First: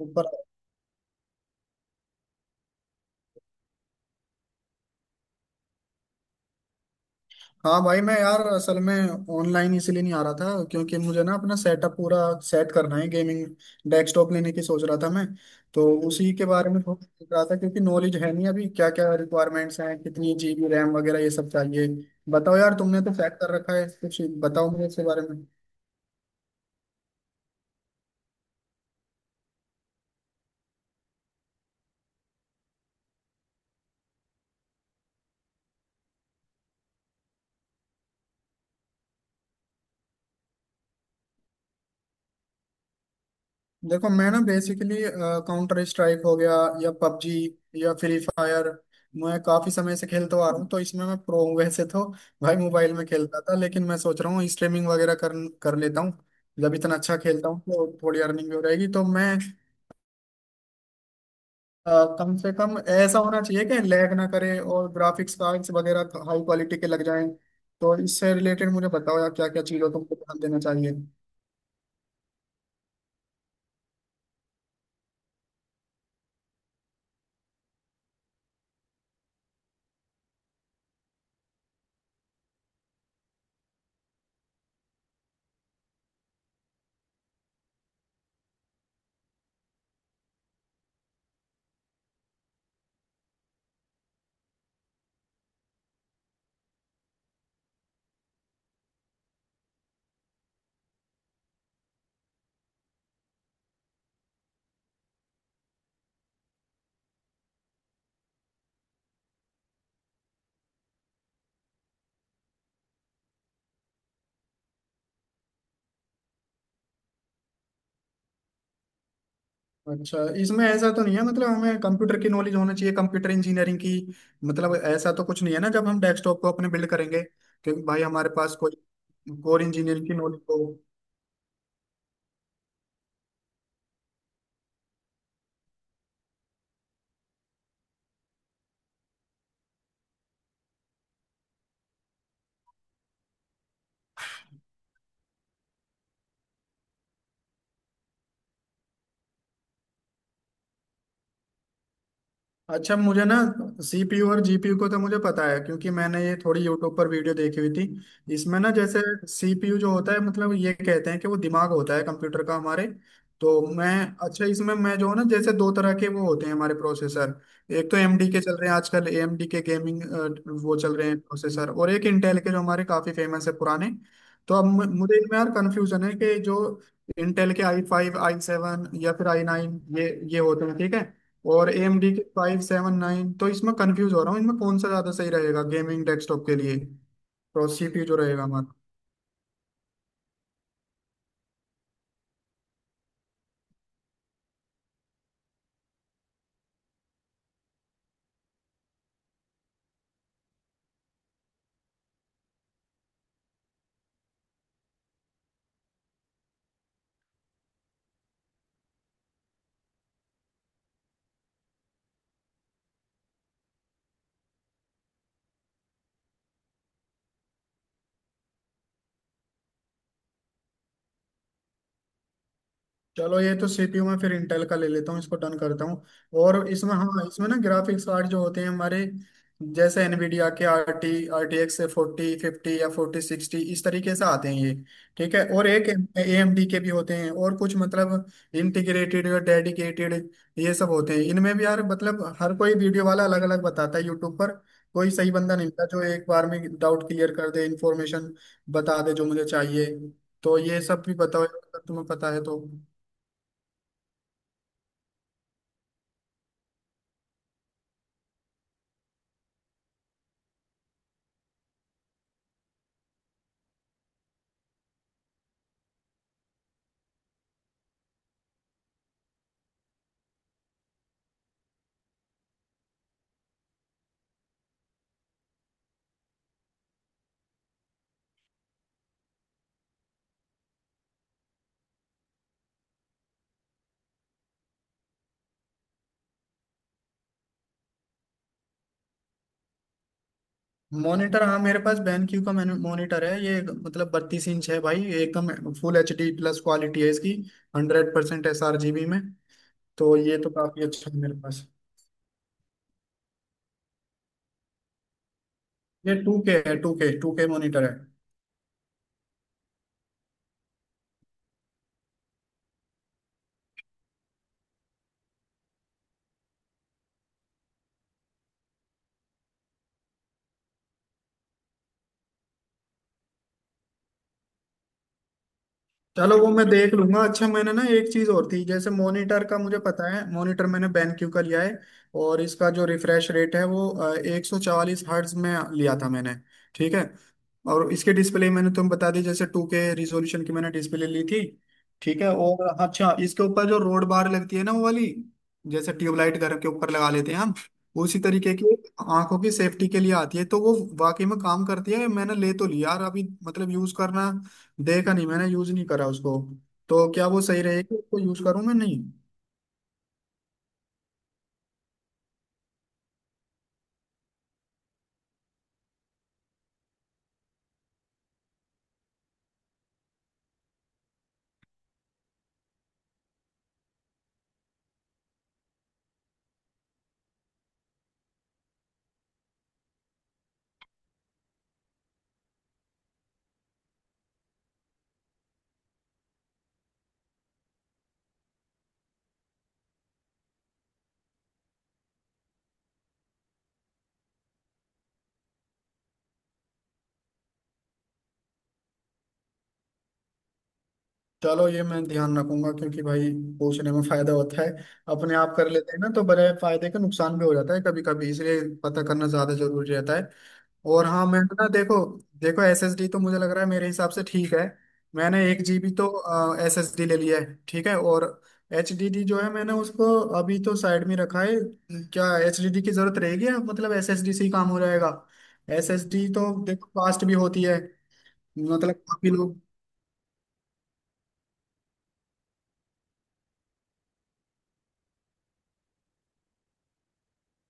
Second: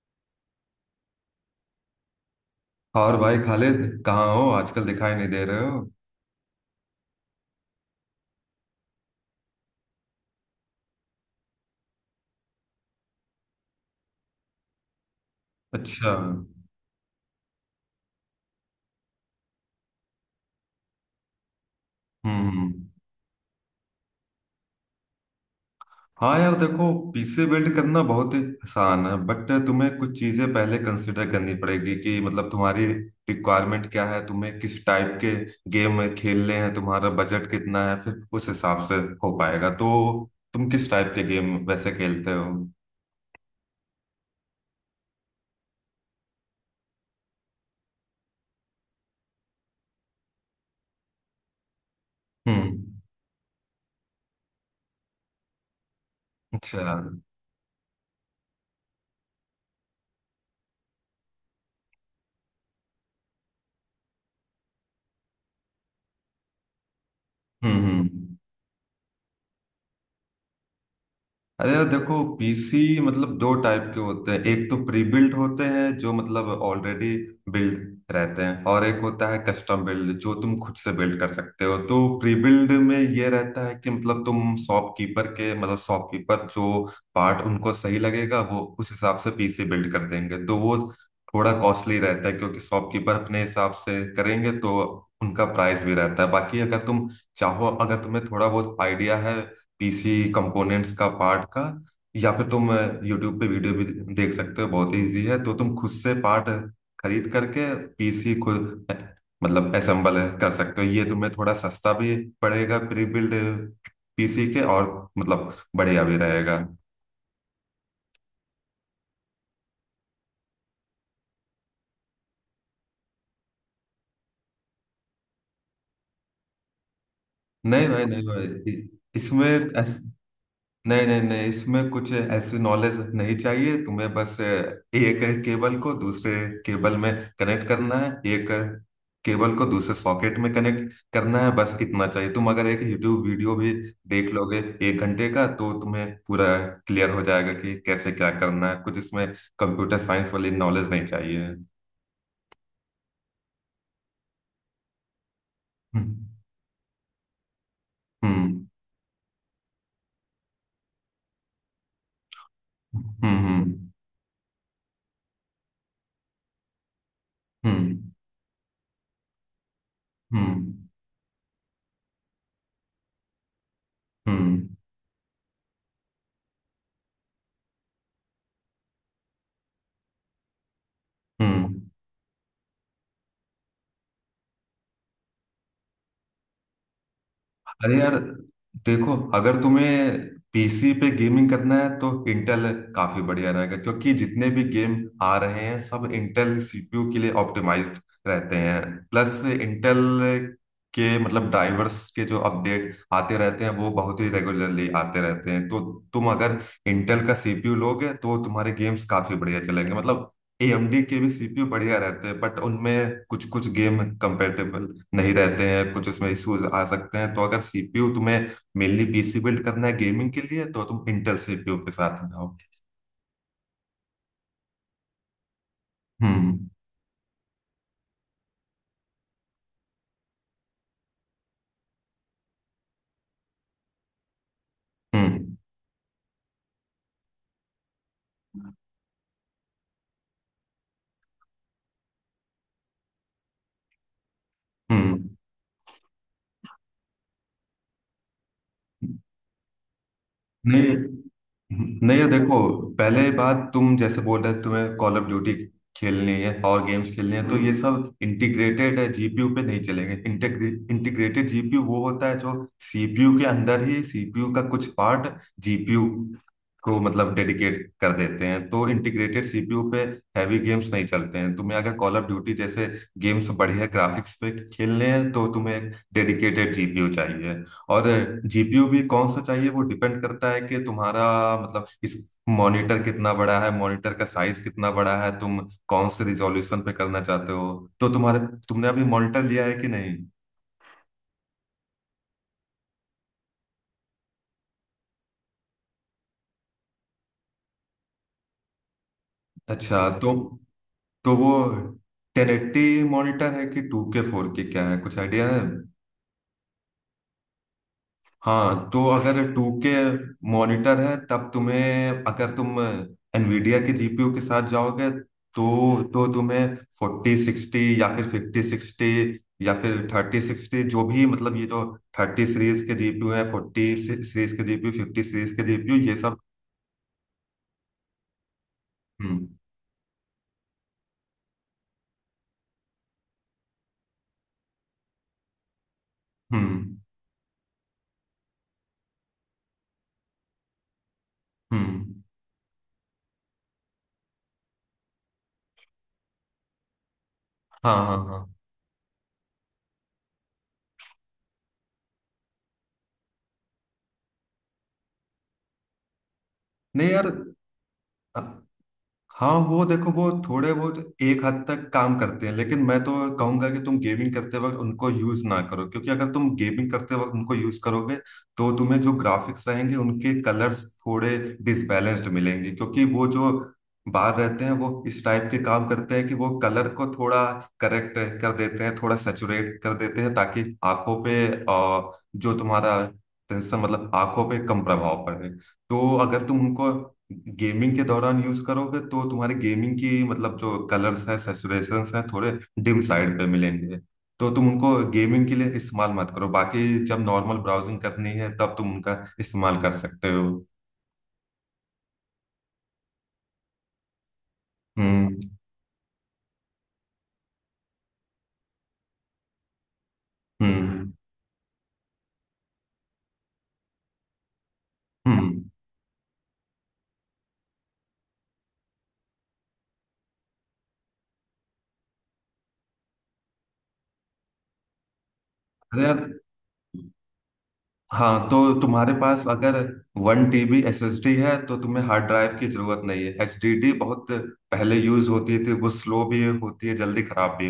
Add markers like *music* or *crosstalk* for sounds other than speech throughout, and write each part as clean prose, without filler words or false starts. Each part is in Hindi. ऊपर। और भाई खालिद कहाँ हो आजकल दिखाई नहीं दे रहे हो। हाँ भाई, मैं यार असल में ऑनलाइन इसलिए नहीं आ रहा था क्योंकि मुझे ना अपना सेटअप पूरा सेट करना है। गेमिंग डेस्कटॉप लेने की सोच रहा था मैं, तो अच्छा। उसी के बारे में थोड़ा सोच रहा था क्योंकि नॉलेज है नहीं अभी, क्या क्या रिक्वायरमेंट्स हैं, कितनी जीबी रैम वगैरह ये सब चाहिए। बताओ हम्म। यार, तुमने तो सेट कर रखा है कुछ। बताओ मुझे इसके बारे में। हाँ यार देखो, पीसी बिल्ड करना बहुत ही आसान है, बट तुम्हें कुछ चीजें पहले कंसिडर करनी पड़ेगी कि मतलब तुम्हारी रिक्वायरमेंट क्या है, तुम्हें किस टाइप के गेम खेलने हैं, तुम्हारा बजट कितना है, फिर उस हिसाब से हो पाएगा। तो तुम किस टाइप के गेम वैसे खेलते हो? देखो, मैं ना बेसिकली काउंटर स्ट्राइक हो गया या पबजी या फ्री फायर मैं काफी समय से खेलता आ रहा हूँ, तो इसमें मैं प्रो हूँ वैसे तो भाई। हम्म। मोबाइल में खेलता था, लेकिन मैं सोच रहा हूँ स्ट्रीमिंग वगैरह कर कर लेता हूँ। जब अच्छा। इतना अच्छा हम्म। खेलता हूँ तो थोड़ी अर्निंग भी हो जाएगी, तो मैं, कम से कम ऐसा होना चाहिए कि लैग ना करे, और ग्राफिक्स कार्ड्स वगैरह हाई क्वालिटी के लग जाएं। तो हम्म। इससे रिलेटेड मुझे बताओ यार, क्या क्या चीज़ों को ध्यान देना चाहिए। अरे यार देखो, पीसी मतलब दो टाइप के होते हैं। एक तो प्री बिल्ट होते हैं जो मतलब ऑलरेडी बिल्ड रहते हैं, और एक होता है कस्टम बिल्ड जो तुम खुद से बिल्ड कर सकते हो। तो प्री बिल्ड में ये रहता है कि मतलब तुम शॉपकीपर के मतलब शॉपकीपर जो पार्ट उनको सही लगेगा वो उस हिसाब से पीसी बिल्ड कर देंगे। तो वो थोड़ा कॉस्टली रहता है क्योंकि शॉपकीपर अपने हिसाब से करेंगे तो उनका प्राइस भी रहता है। बाकी अगर तुम चाहो, अगर तुम्हें थोड़ा बहुत आइडिया है पीसी कंपोनेंट्स का, पार्ट का, या फिर तुम यूट्यूब पे वीडियो भी देख सकते हो, बहुत इजी है, तो तुम खुद से पार्ट खरीद करके पीसी खुद मतलब असेंबल कर सकते हो। ये तुम्हें थोड़ा सस्ता भी पड़ेगा प्री बिल्ड पीसी के, और मतलब बढ़िया भी रहेगा। अच्छा, इसमें ऐसा तो नहीं है मतलब हमें कंप्यूटर की नॉलेज होना चाहिए, कंप्यूटर इंजीनियरिंग की? मतलब ऐसा तो कुछ नहीं है ना जब हम डेस्कटॉप को अपने बिल्ड करेंगे, क्योंकि नहीं भाई भाई, नहीं हमारे पास कोई भाई, इसमें कोर इंजीनियरिंग की नॉलेज हो। नहीं, नहीं, नहीं, इसमें कुछ ऐसी नॉलेज नहीं चाहिए। तुम्हें बस एक केबल को दूसरे केबल में कनेक्ट करना है, एक केबल को दूसरे सॉकेट में कनेक्ट करना है, बस इतना चाहिए। तुम अगर एक यूट्यूब वीडियो भी देख लोगे एक घंटे का, तो तुम्हें पूरा क्लियर हो जाएगा कि कैसे क्या करना है। कुछ इसमें कंप्यूटर साइंस वाली नॉलेज नहीं चाहिए। अच्छा मुझे ना, सीपीयू और जीपीयू को तो मुझे पता है, क्योंकि मैंने ये हम्म। थोड़ी यूट्यूब पर वीडियो देखी हुई थी इसमें। हम्म। ना जैसे सीपीयू जो होता है मतलब ये कहते हैं कि वो दिमाग होता है कंप्यूटर का हमारे। तो हम्म। मैं, अच्छा इसमें मैं, जो है ना, जैसे दो तरह के वो होते हैं हमारे प्रोसेसर। एक तो हम्म। एएमडी के चल रहे हैं आजकल, एएमडी के गेमिंग हम्म। वो चल रहे हैं प्रोसेसर, और एक इंटेल के जो हमारे काफी फेमस है पुराने। हम्म। तो अब हम्म। मुझे इनमें यार कंफ्यूजन है कि जो इंटेल के i5, i7 या फिर i9, ये होते हैं, ठीक है। और हम्म। AMD के 5, 7, 9, तो इसमें कंफ्यूज हो रहा हूँ इनमें कौन सा ज़्यादा सही रहेगा गेमिंग डेस्कटॉप के लिए। तो सी अरे पी यू यार जो रहेगा हमारा। देखो, अगर तुम्हें पीसी पे गेमिंग करना है तो इंटेल काफी बढ़िया रहेगा, क्योंकि जितने भी गेम आ रहे हैं सब इंटेल सीपीयू के लिए ऑप्टिमाइज्ड रहते हैं। प्लस इंटेल के मतलब ड्राइवर्स के जो अपडेट आते रहते हैं वो बहुत ही रेगुलरली आते रहते हैं। तो तुम अगर इंटेल का सीपीयू लोगे तो वो तुम्हारे गेम्स काफी बढ़िया चलेंगे। मतलब एएमडी के भी सीपीयू बढ़िया रहते हैं बट उनमें कुछ कुछ गेम कंपेटेबल नहीं रहते हैं, कुछ उसमें इश्यूज आ सकते हैं। तो अगर सीपीयू तुम्हें मेनली पीसी बिल्ड करना है गेमिंग के लिए तो तुम इंटेल सीपीयू के साथ में आओ। चलो, ये तो सीपीयू में फिर इंटेल का ले लेता हूँ, इसको डन करता हूँ। हम्म। और इसमें, हाँ इसमें ना ग्राफिक्स कार्ड जो होते हैं हमारे, जैसे एनवीडिया के RT, RTX 4050 या 4060, इस तरीके से आते हैं ये, ठीक है। हम्म। और एक AMD के भी होते हैं, और कुछ मतलब इंटीग्रेटेड या डेडिकेटेड ये सब होते हैं। इनमें भी यार मतलब हर कोई वीडियो वाला अलग अलग बताता है यूट्यूब पर। कोई हम्म। सही बंदा नहीं होता जो एक बार में डाउट क्लियर कर दे, इंफॉर्मेशन बता दे जो मुझे चाहिए। तो ये नहीं, सब भी बताओ अगर तुम्हें नहीं, ये पता है देखो, तो। पहले बात तुम जैसे बोल रहे तुम्हें कॉल ऑफ ड्यूटी खेलनी है और गेम्स खेलनी है, तो ये सब इंटीग्रेटेड है जीपीयू पे नहीं चलेंगे। इंटीग्रेटेड जीपीयू वो होता है जो सीपीयू के अंदर ही सीपीयू का कुछ पार्ट जीपीयू को मतलब डेडिकेट कर देते हैं। तो इंटीग्रेटेड सीपीयू पे हैवी गेम्स नहीं चलते हैं। तुम्हें अगर कॉल ऑफ ड्यूटी जैसे गेम्स बढ़िया ग्राफिक्स पे खेलने हैं तो तुम्हें एक डेडिकेटेड जीपीयू चाहिए। और जीपीयू भी कौन सा चाहिए वो डिपेंड करता है कि तुम्हारा मतलब इस मॉनिटर कितना बड़ा है, मॉनिटर का साइज कितना बड़ा है, तुम कौन से रिजॉल्यूशन पे करना चाहते हो। तो तुम्हारे, तुमने अभी मॉनिटर लिया है कि नहीं? मॉनिटर, हाँ मेरे पास BenQ का मॉनिटर है, ये मतलब 32 इंच है भाई, एकदम फुल HD प्लस क्वालिटी है इसकी, 100% sRGB में। अच्छा, तो ये तो काफी अच्छा है मेरे तो वो पास। टेन एट्टी मॉनिटर है कि टू के, फोर के, क्या है? कुछ आइडिया है? ये 2K है, टू के मॉनिटर है। हाँ, तो अगर टू के मॉनिटर है तब तुम्हें, अगर तुम एनवीडिया के जीपीयू के साथ जाओगे, तो तुम्हें फोर्टी सिक्सटी या फिर फिफ्टी सिक्सटी या फिर थर्टी सिक्सटी जो भी, मतलब ये जो थर्टी सीरीज के जीपीयू है, फोर्टी सीरीज के जीपीयू, फिफ्टी सीरीज के जीपीयू, ये चलो, सब। वो मैं देख लूंगा। अच्छा, मैंने ना एक चीज और थी जैसे, मॉनिटर हम्म। का मुझे पता है, मॉनिटर मैंने BenQ का लिया है, और इसका जो रिफ्रेश रेट है वो 144 हर्ट्ज में लिया था मैंने, ठीक हम्म। है। और इसके डिस्प्ले मैंने तुम बता दी, जैसे 2K रिजोल्यूशन की मैंने डिस्प्ले ली थी, ठीक हम्म। है। और अच्छा, इसके ऊपर जो रोड बार लगती है ना वो वाली, जैसे ट्यूबलाइट घर के ऊपर लगा लेते हैं हम, हाँ, हाँ, उसी तरीके हाँ। की एक आंखों की सेफ्टी के लिए आती है, तो वो वाकई में काम करती है? मैंने ले तो लिया यार, अभी मतलब यूज करना देखा नहीं, मैंने यूज नहीं करा उसको। तो नहीं यार, क्या वो सही रहेगी, उसको यूज करूँ मैं नहीं? हाँ वो देखो, वो थोड़े बहुत एक हद तक काम करते हैं, लेकिन मैं तो कहूंगा कि तुम गेमिंग करते वक्त उनको यूज ना करो, क्योंकि अगर तुम गेमिंग करते वक्त उनको यूज करोगे तो तुम्हें जो ग्राफिक्स रहेंगे उनके कलर्स थोड़े डिसबैलेंस्ड मिलेंगे। क्योंकि वो जो बाहर रहते हैं वो इस टाइप के काम करते हैं कि वो कलर को थोड़ा करेक्ट कर देते हैं, थोड़ा सेचुरेट कर देते हैं, ताकि आंखों पे जो तुम्हारा टेंशन मतलब आंखों पे कम प्रभाव पड़े। तो अगर तुम उनको गेमिंग के दौरान यूज करोगे तो तुम्हारे गेमिंग की मतलब जो कलर्स हैं, सेचुरेशंस हैं, थोड़े डिम साइड पे मिलेंगे। तो तुम उनको गेमिंग के लिए इस्तेमाल मत करो, बाकी जब नॉर्मल ब्राउजिंग करनी है तब तुम उनका इस्तेमाल कर सकते हो। चलो ये मैं ध्यान रखूंगा, क्योंकि भाई पूछने में फायदा होता है। अपने हम्म। आप कर लेते हैं ना तो बड़े फायदे का नुकसान भी हो जाता है कभी कभी, इसलिए पता करना ज्यादा जरूरी रहता है। और हम्म। हाँ, मैं ना, देखो देखो एसएसडी तो मुझे लग रहा है मेरे हिसाब से ठीक है, मैंने एक हम्म। जीबी तो एसएसडी ले लिया है, ठीक है। और एचडीडी जो है मैंने उसको अभी तो साइड में रखा है। क्या एचडीडी की जरूरत रहेगी, या मतलब एसएसडी से ही काम हो जाएगा? अरे यार, एसएसडी तो देखो फास्ट भी होती है, हाँ, तो मतलब तुम्हारे काफी पास लोग। अगर वन टीबी एसएसडी है तो तुम्हें हार्ड ड्राइव की जरूरत नहीं है। एचडीडी बहुत पहले यूज होती थी, वो स्लो भी होती है, जल्दी खराब भी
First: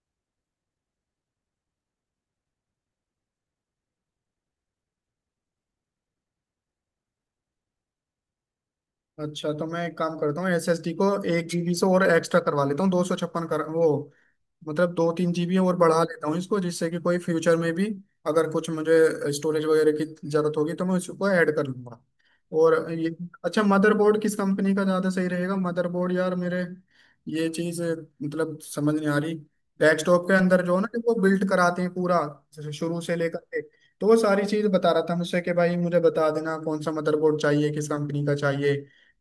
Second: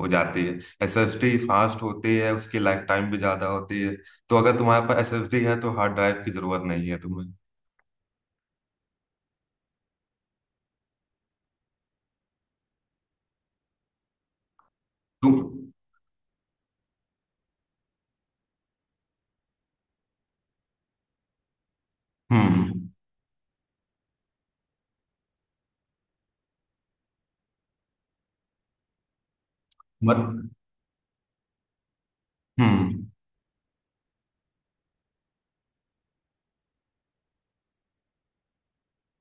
हो जाती है। एसएसडी फास्ट होती है, उसकी लाइफ टाइम भी ज्यादा होती है। तो अगर तुम्हारे पास एसएसडी है तो हार्ड ड्राइव की जरूरत नहीं है तुम्हें। अच्छा, तो मैं एक काम करता हूँ, एसएसडी को 1 जीबी से और एक्स्ट्रा करवा लेता हूँ, 256 कर, वो मतलब दो तीन तुम। जीबी और बढ़ा लेता हूँ इसको, जिससे कि कोई फ्यूचर में भी अगर कुछ मुझे स्टोरेज वगैरह की जरूरत होगी तो मैं उसको ऐड कर लूंगा। हम्म। और ये, अच्छा मदरबोर्ड किस कंपनी का ज़्यादा सही रहेगा? मदरबोर्ड यार, मेरे ये चीज़ मतलब समझ नहीं आ रही। मत। डेस्कटॉप के अंदर जो है ना, कि वो बिल्ड कराते हैं पूरा शुरू हम्म। से लेकर के, तो वो सारी चीज़ बता रहा था मुझसे कि भाई मुझे बता देना कौन सा मदरबोर्ड चाहिए, किस कंपनी का चाहिए।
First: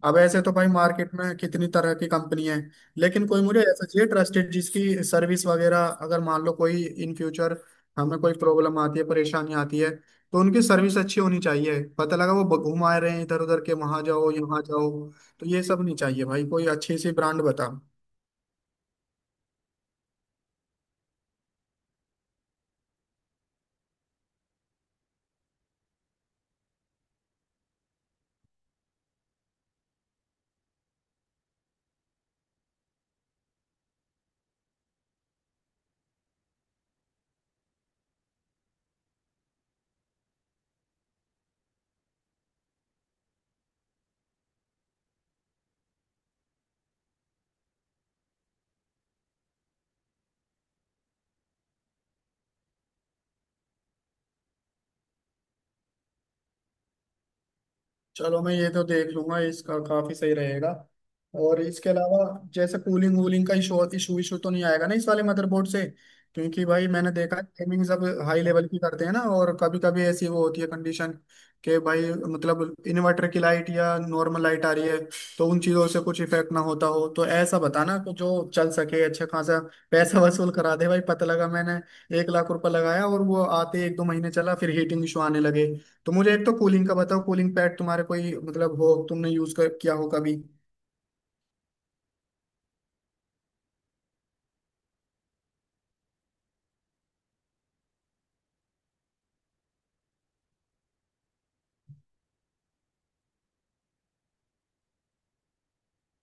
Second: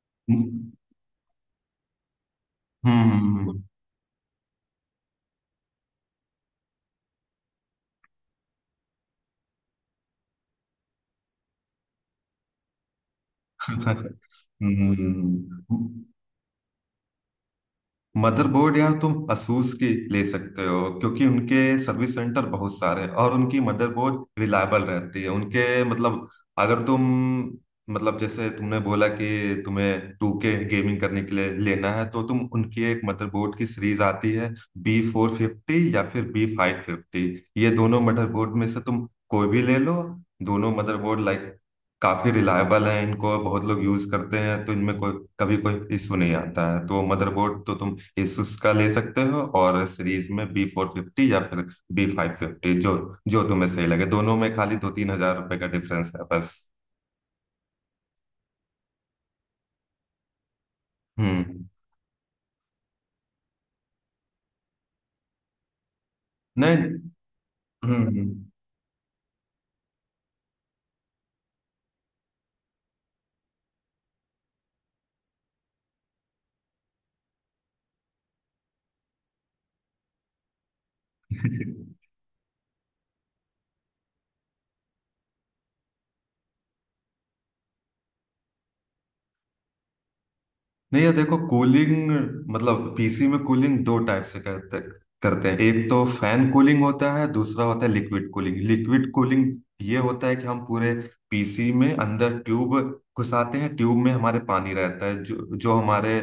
अब ऐसे तो भाई हम्म। मार्केट में कितनी तरह की कंपनी है, लेकिन कोई मुझे हम्म। ऐसा चाहिए ट्रस्टेड, जिसकी सर्विस वगैरह, अगर मान लो कोई इन फ्यूचर हमें कोई प्रॉब्लम आती है, परेशानी आती है, तो उनकी सर्विस अच्छी होनी चाहिए। पता लगा वो घुमा रहे हैं इधर उधर के, वहां जाओ, यहाँ हम्म। जाओ, *laughs* तो ये सब नहीं हम्म। चाहिए भाई, कोई अच्छी सी ब्रांड बता। मदरबोर्ड यार तुम असूस की ले सकते हो, क्योंकि उनके सर्विस सेंटर बहुत सारे हैं और उनकी मदरबोर्ड रिलायबल रहती है। उनके मतलब, अगर तुम मतलब, जैसे तुमने बोला कि तुम्हें टू के गेमिंग करने के लिए लेना है, तो तुम उनकी एक मदरबोर्ड की सीरीज आती है बी फोर फिफ्टी या फिर बी फाइव फिफ्टी, ये दोनों मदरबोर्ड में से तुम कोई भी ले लो। दोनों मदरबोर्ड लाइक काफी रिलायबल है, इनको बहुत लोग यूज करते हैं, तो इनमें कोई कभी कोई इशू नहीं आता है। तो मदरबोर्ड तो तुम Asus का ले सकते हो, और सीरीज में बी फोर फिफ्टी या फिर बी फाइव फिफ्टी, जो जो तुम्हें सही लगे। दोनों में खाली दो तीन हजार रुपए का डिफरेंस है बस। चलो, मैं ये तो देख लूंगा, इसका काफी सही रहेगा। और हम्म। इसके अलावा जैसे कूलिंग वूलिंग का इशू इशू इशू तो नहीं आएगा ना इस वाले मदरबोर्ड से? क्योंकि भाई नहीं। मैंने देखा है गेमिंग सब हम्म। हाई लेवल की करते हैं ना, और कभी कभी ऐसी वो होती है कंडीशन कि भाई मतलब इन्वर्टर की लाइट या नॉर्मल लाइट आ रही है, तो उन चीजों से कुछ इफेक्ट ना होता हो, तो ऐसा बताना कि जो चल सके अच्छा खासा। पैसा *laughs* वसूल करा दे भाई, पता लगा मैंने *laughs* 1 लाख रुपए लगाया और वो आते एक दो महीने चला, फिर हीटिंग इशू आने लगे। तो मुझे एक तो कूलिंग का बताओ, कूलिंग पैड तुम्हारे कोई मतलब हो, तुमने यूज कर किया हो कभी? नहीं ये देखो, कूलिंग मतलब पीसी में कूलिंग दो टाइप से करते करते हैं। एक तो फैन कूलिंग होता है, दूसरा होता है लिक्विड कूलिंग। लिक्विड कूलिंग ये होता है कि हम पूरे पीसी में अंदर ट्यूब घुसाते हैं, ट्यूब में हमारे पानी रहता है जो जो हमारे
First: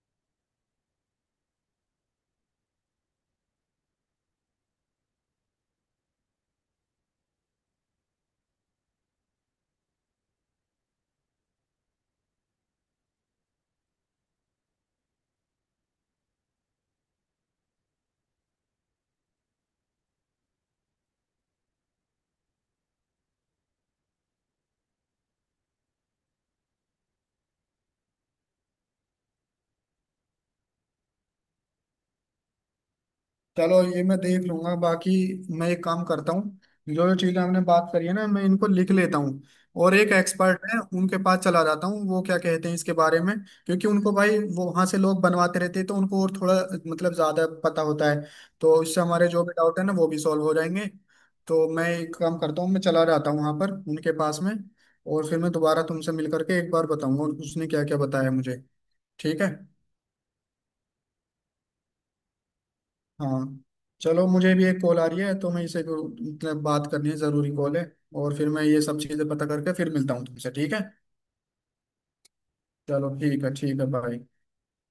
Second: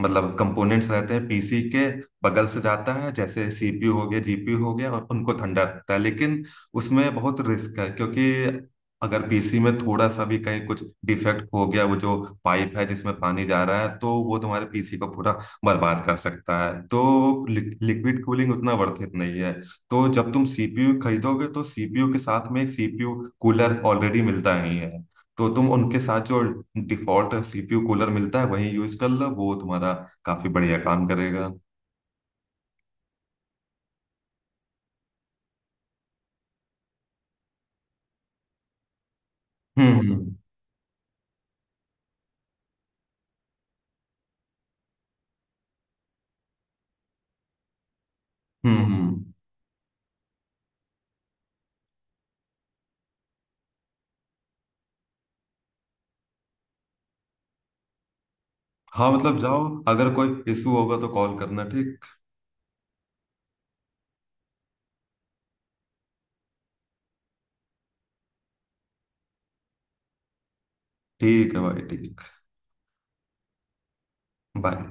मतलब कंपोनेंट्स रहते हैं पीसी के बगल से जाता है, जैसे सीपीयू हो गया, जीपीयू हो गया, और उनको ठंडा रखता है। लेकिन उसमें बहुत रिस्क है, क्योंकि अगर पीसी में थोड़ा सा भी कहीं कुछ डिफेक्ट हो गया, वो जो पाइप है जिसमें पानी जा रहा है तो वो तुम्हारे पीसी को पूरा बर्बाद कर सकता है। तो लिक्विड कूलिंग उतना वर्थ इट नहीं है। तो जब तुम सीपीयू खरीदोगे तो सीपीयू के साथ में एक सीपीयू कूलर ऑलरेडी मिलता ही है। तो तुम उनके साथ जो डिफॉल्ट सीपीयू कूलर मिलता है वही यूज कर लो, वो तुम्हारा काफी बढ़िया काम करेगा। चलो ये मैं देख लूंगा बाकी। मैं एक काम करता हूँ, जो जो चीजें हमने बात करी है ना मैं इनको लिख लेता हूँ, और हम्म। एक हम्म। एक्सपर्ट है उनके पास चला जाता हूँ, वो क्या कहते हैं इसके बारे में। क्योंकि उनको भाई वो वहां से लोग बनवाते रहते हैं, तो उनको और थोड़ा मतलब ज्यादा पता होता है, तो हम्म। इससे हमारे हम्म। जो भी डाउट है ना वो भी सॉल्व हो जाएंगे। तो मैं एक काम करता हूँ, मैं चला जाता हूँ वहां पर उनके पास में, और फिर मैं दोबारा तुमसे मिल करके एक बार बताऊंगा उसने क्या क्या बताया मुझे, हाँ मतलब ठीक है। जाओ, अगर कोई इशू होगा तो कॉल करना, ठीक? हाँ, चलो मुझे भी एक कॉल आ रही है, तो मैं मतलब बात करनी है, ज़रूरी कॉल है, और फिर मैं ये सब चीज़ें पता करके फिर मिलता हूँ तुमसे, ठीक है। ठीक है भाई, ठीक। चलो ठीक है, ठीक है, बाय। बाय।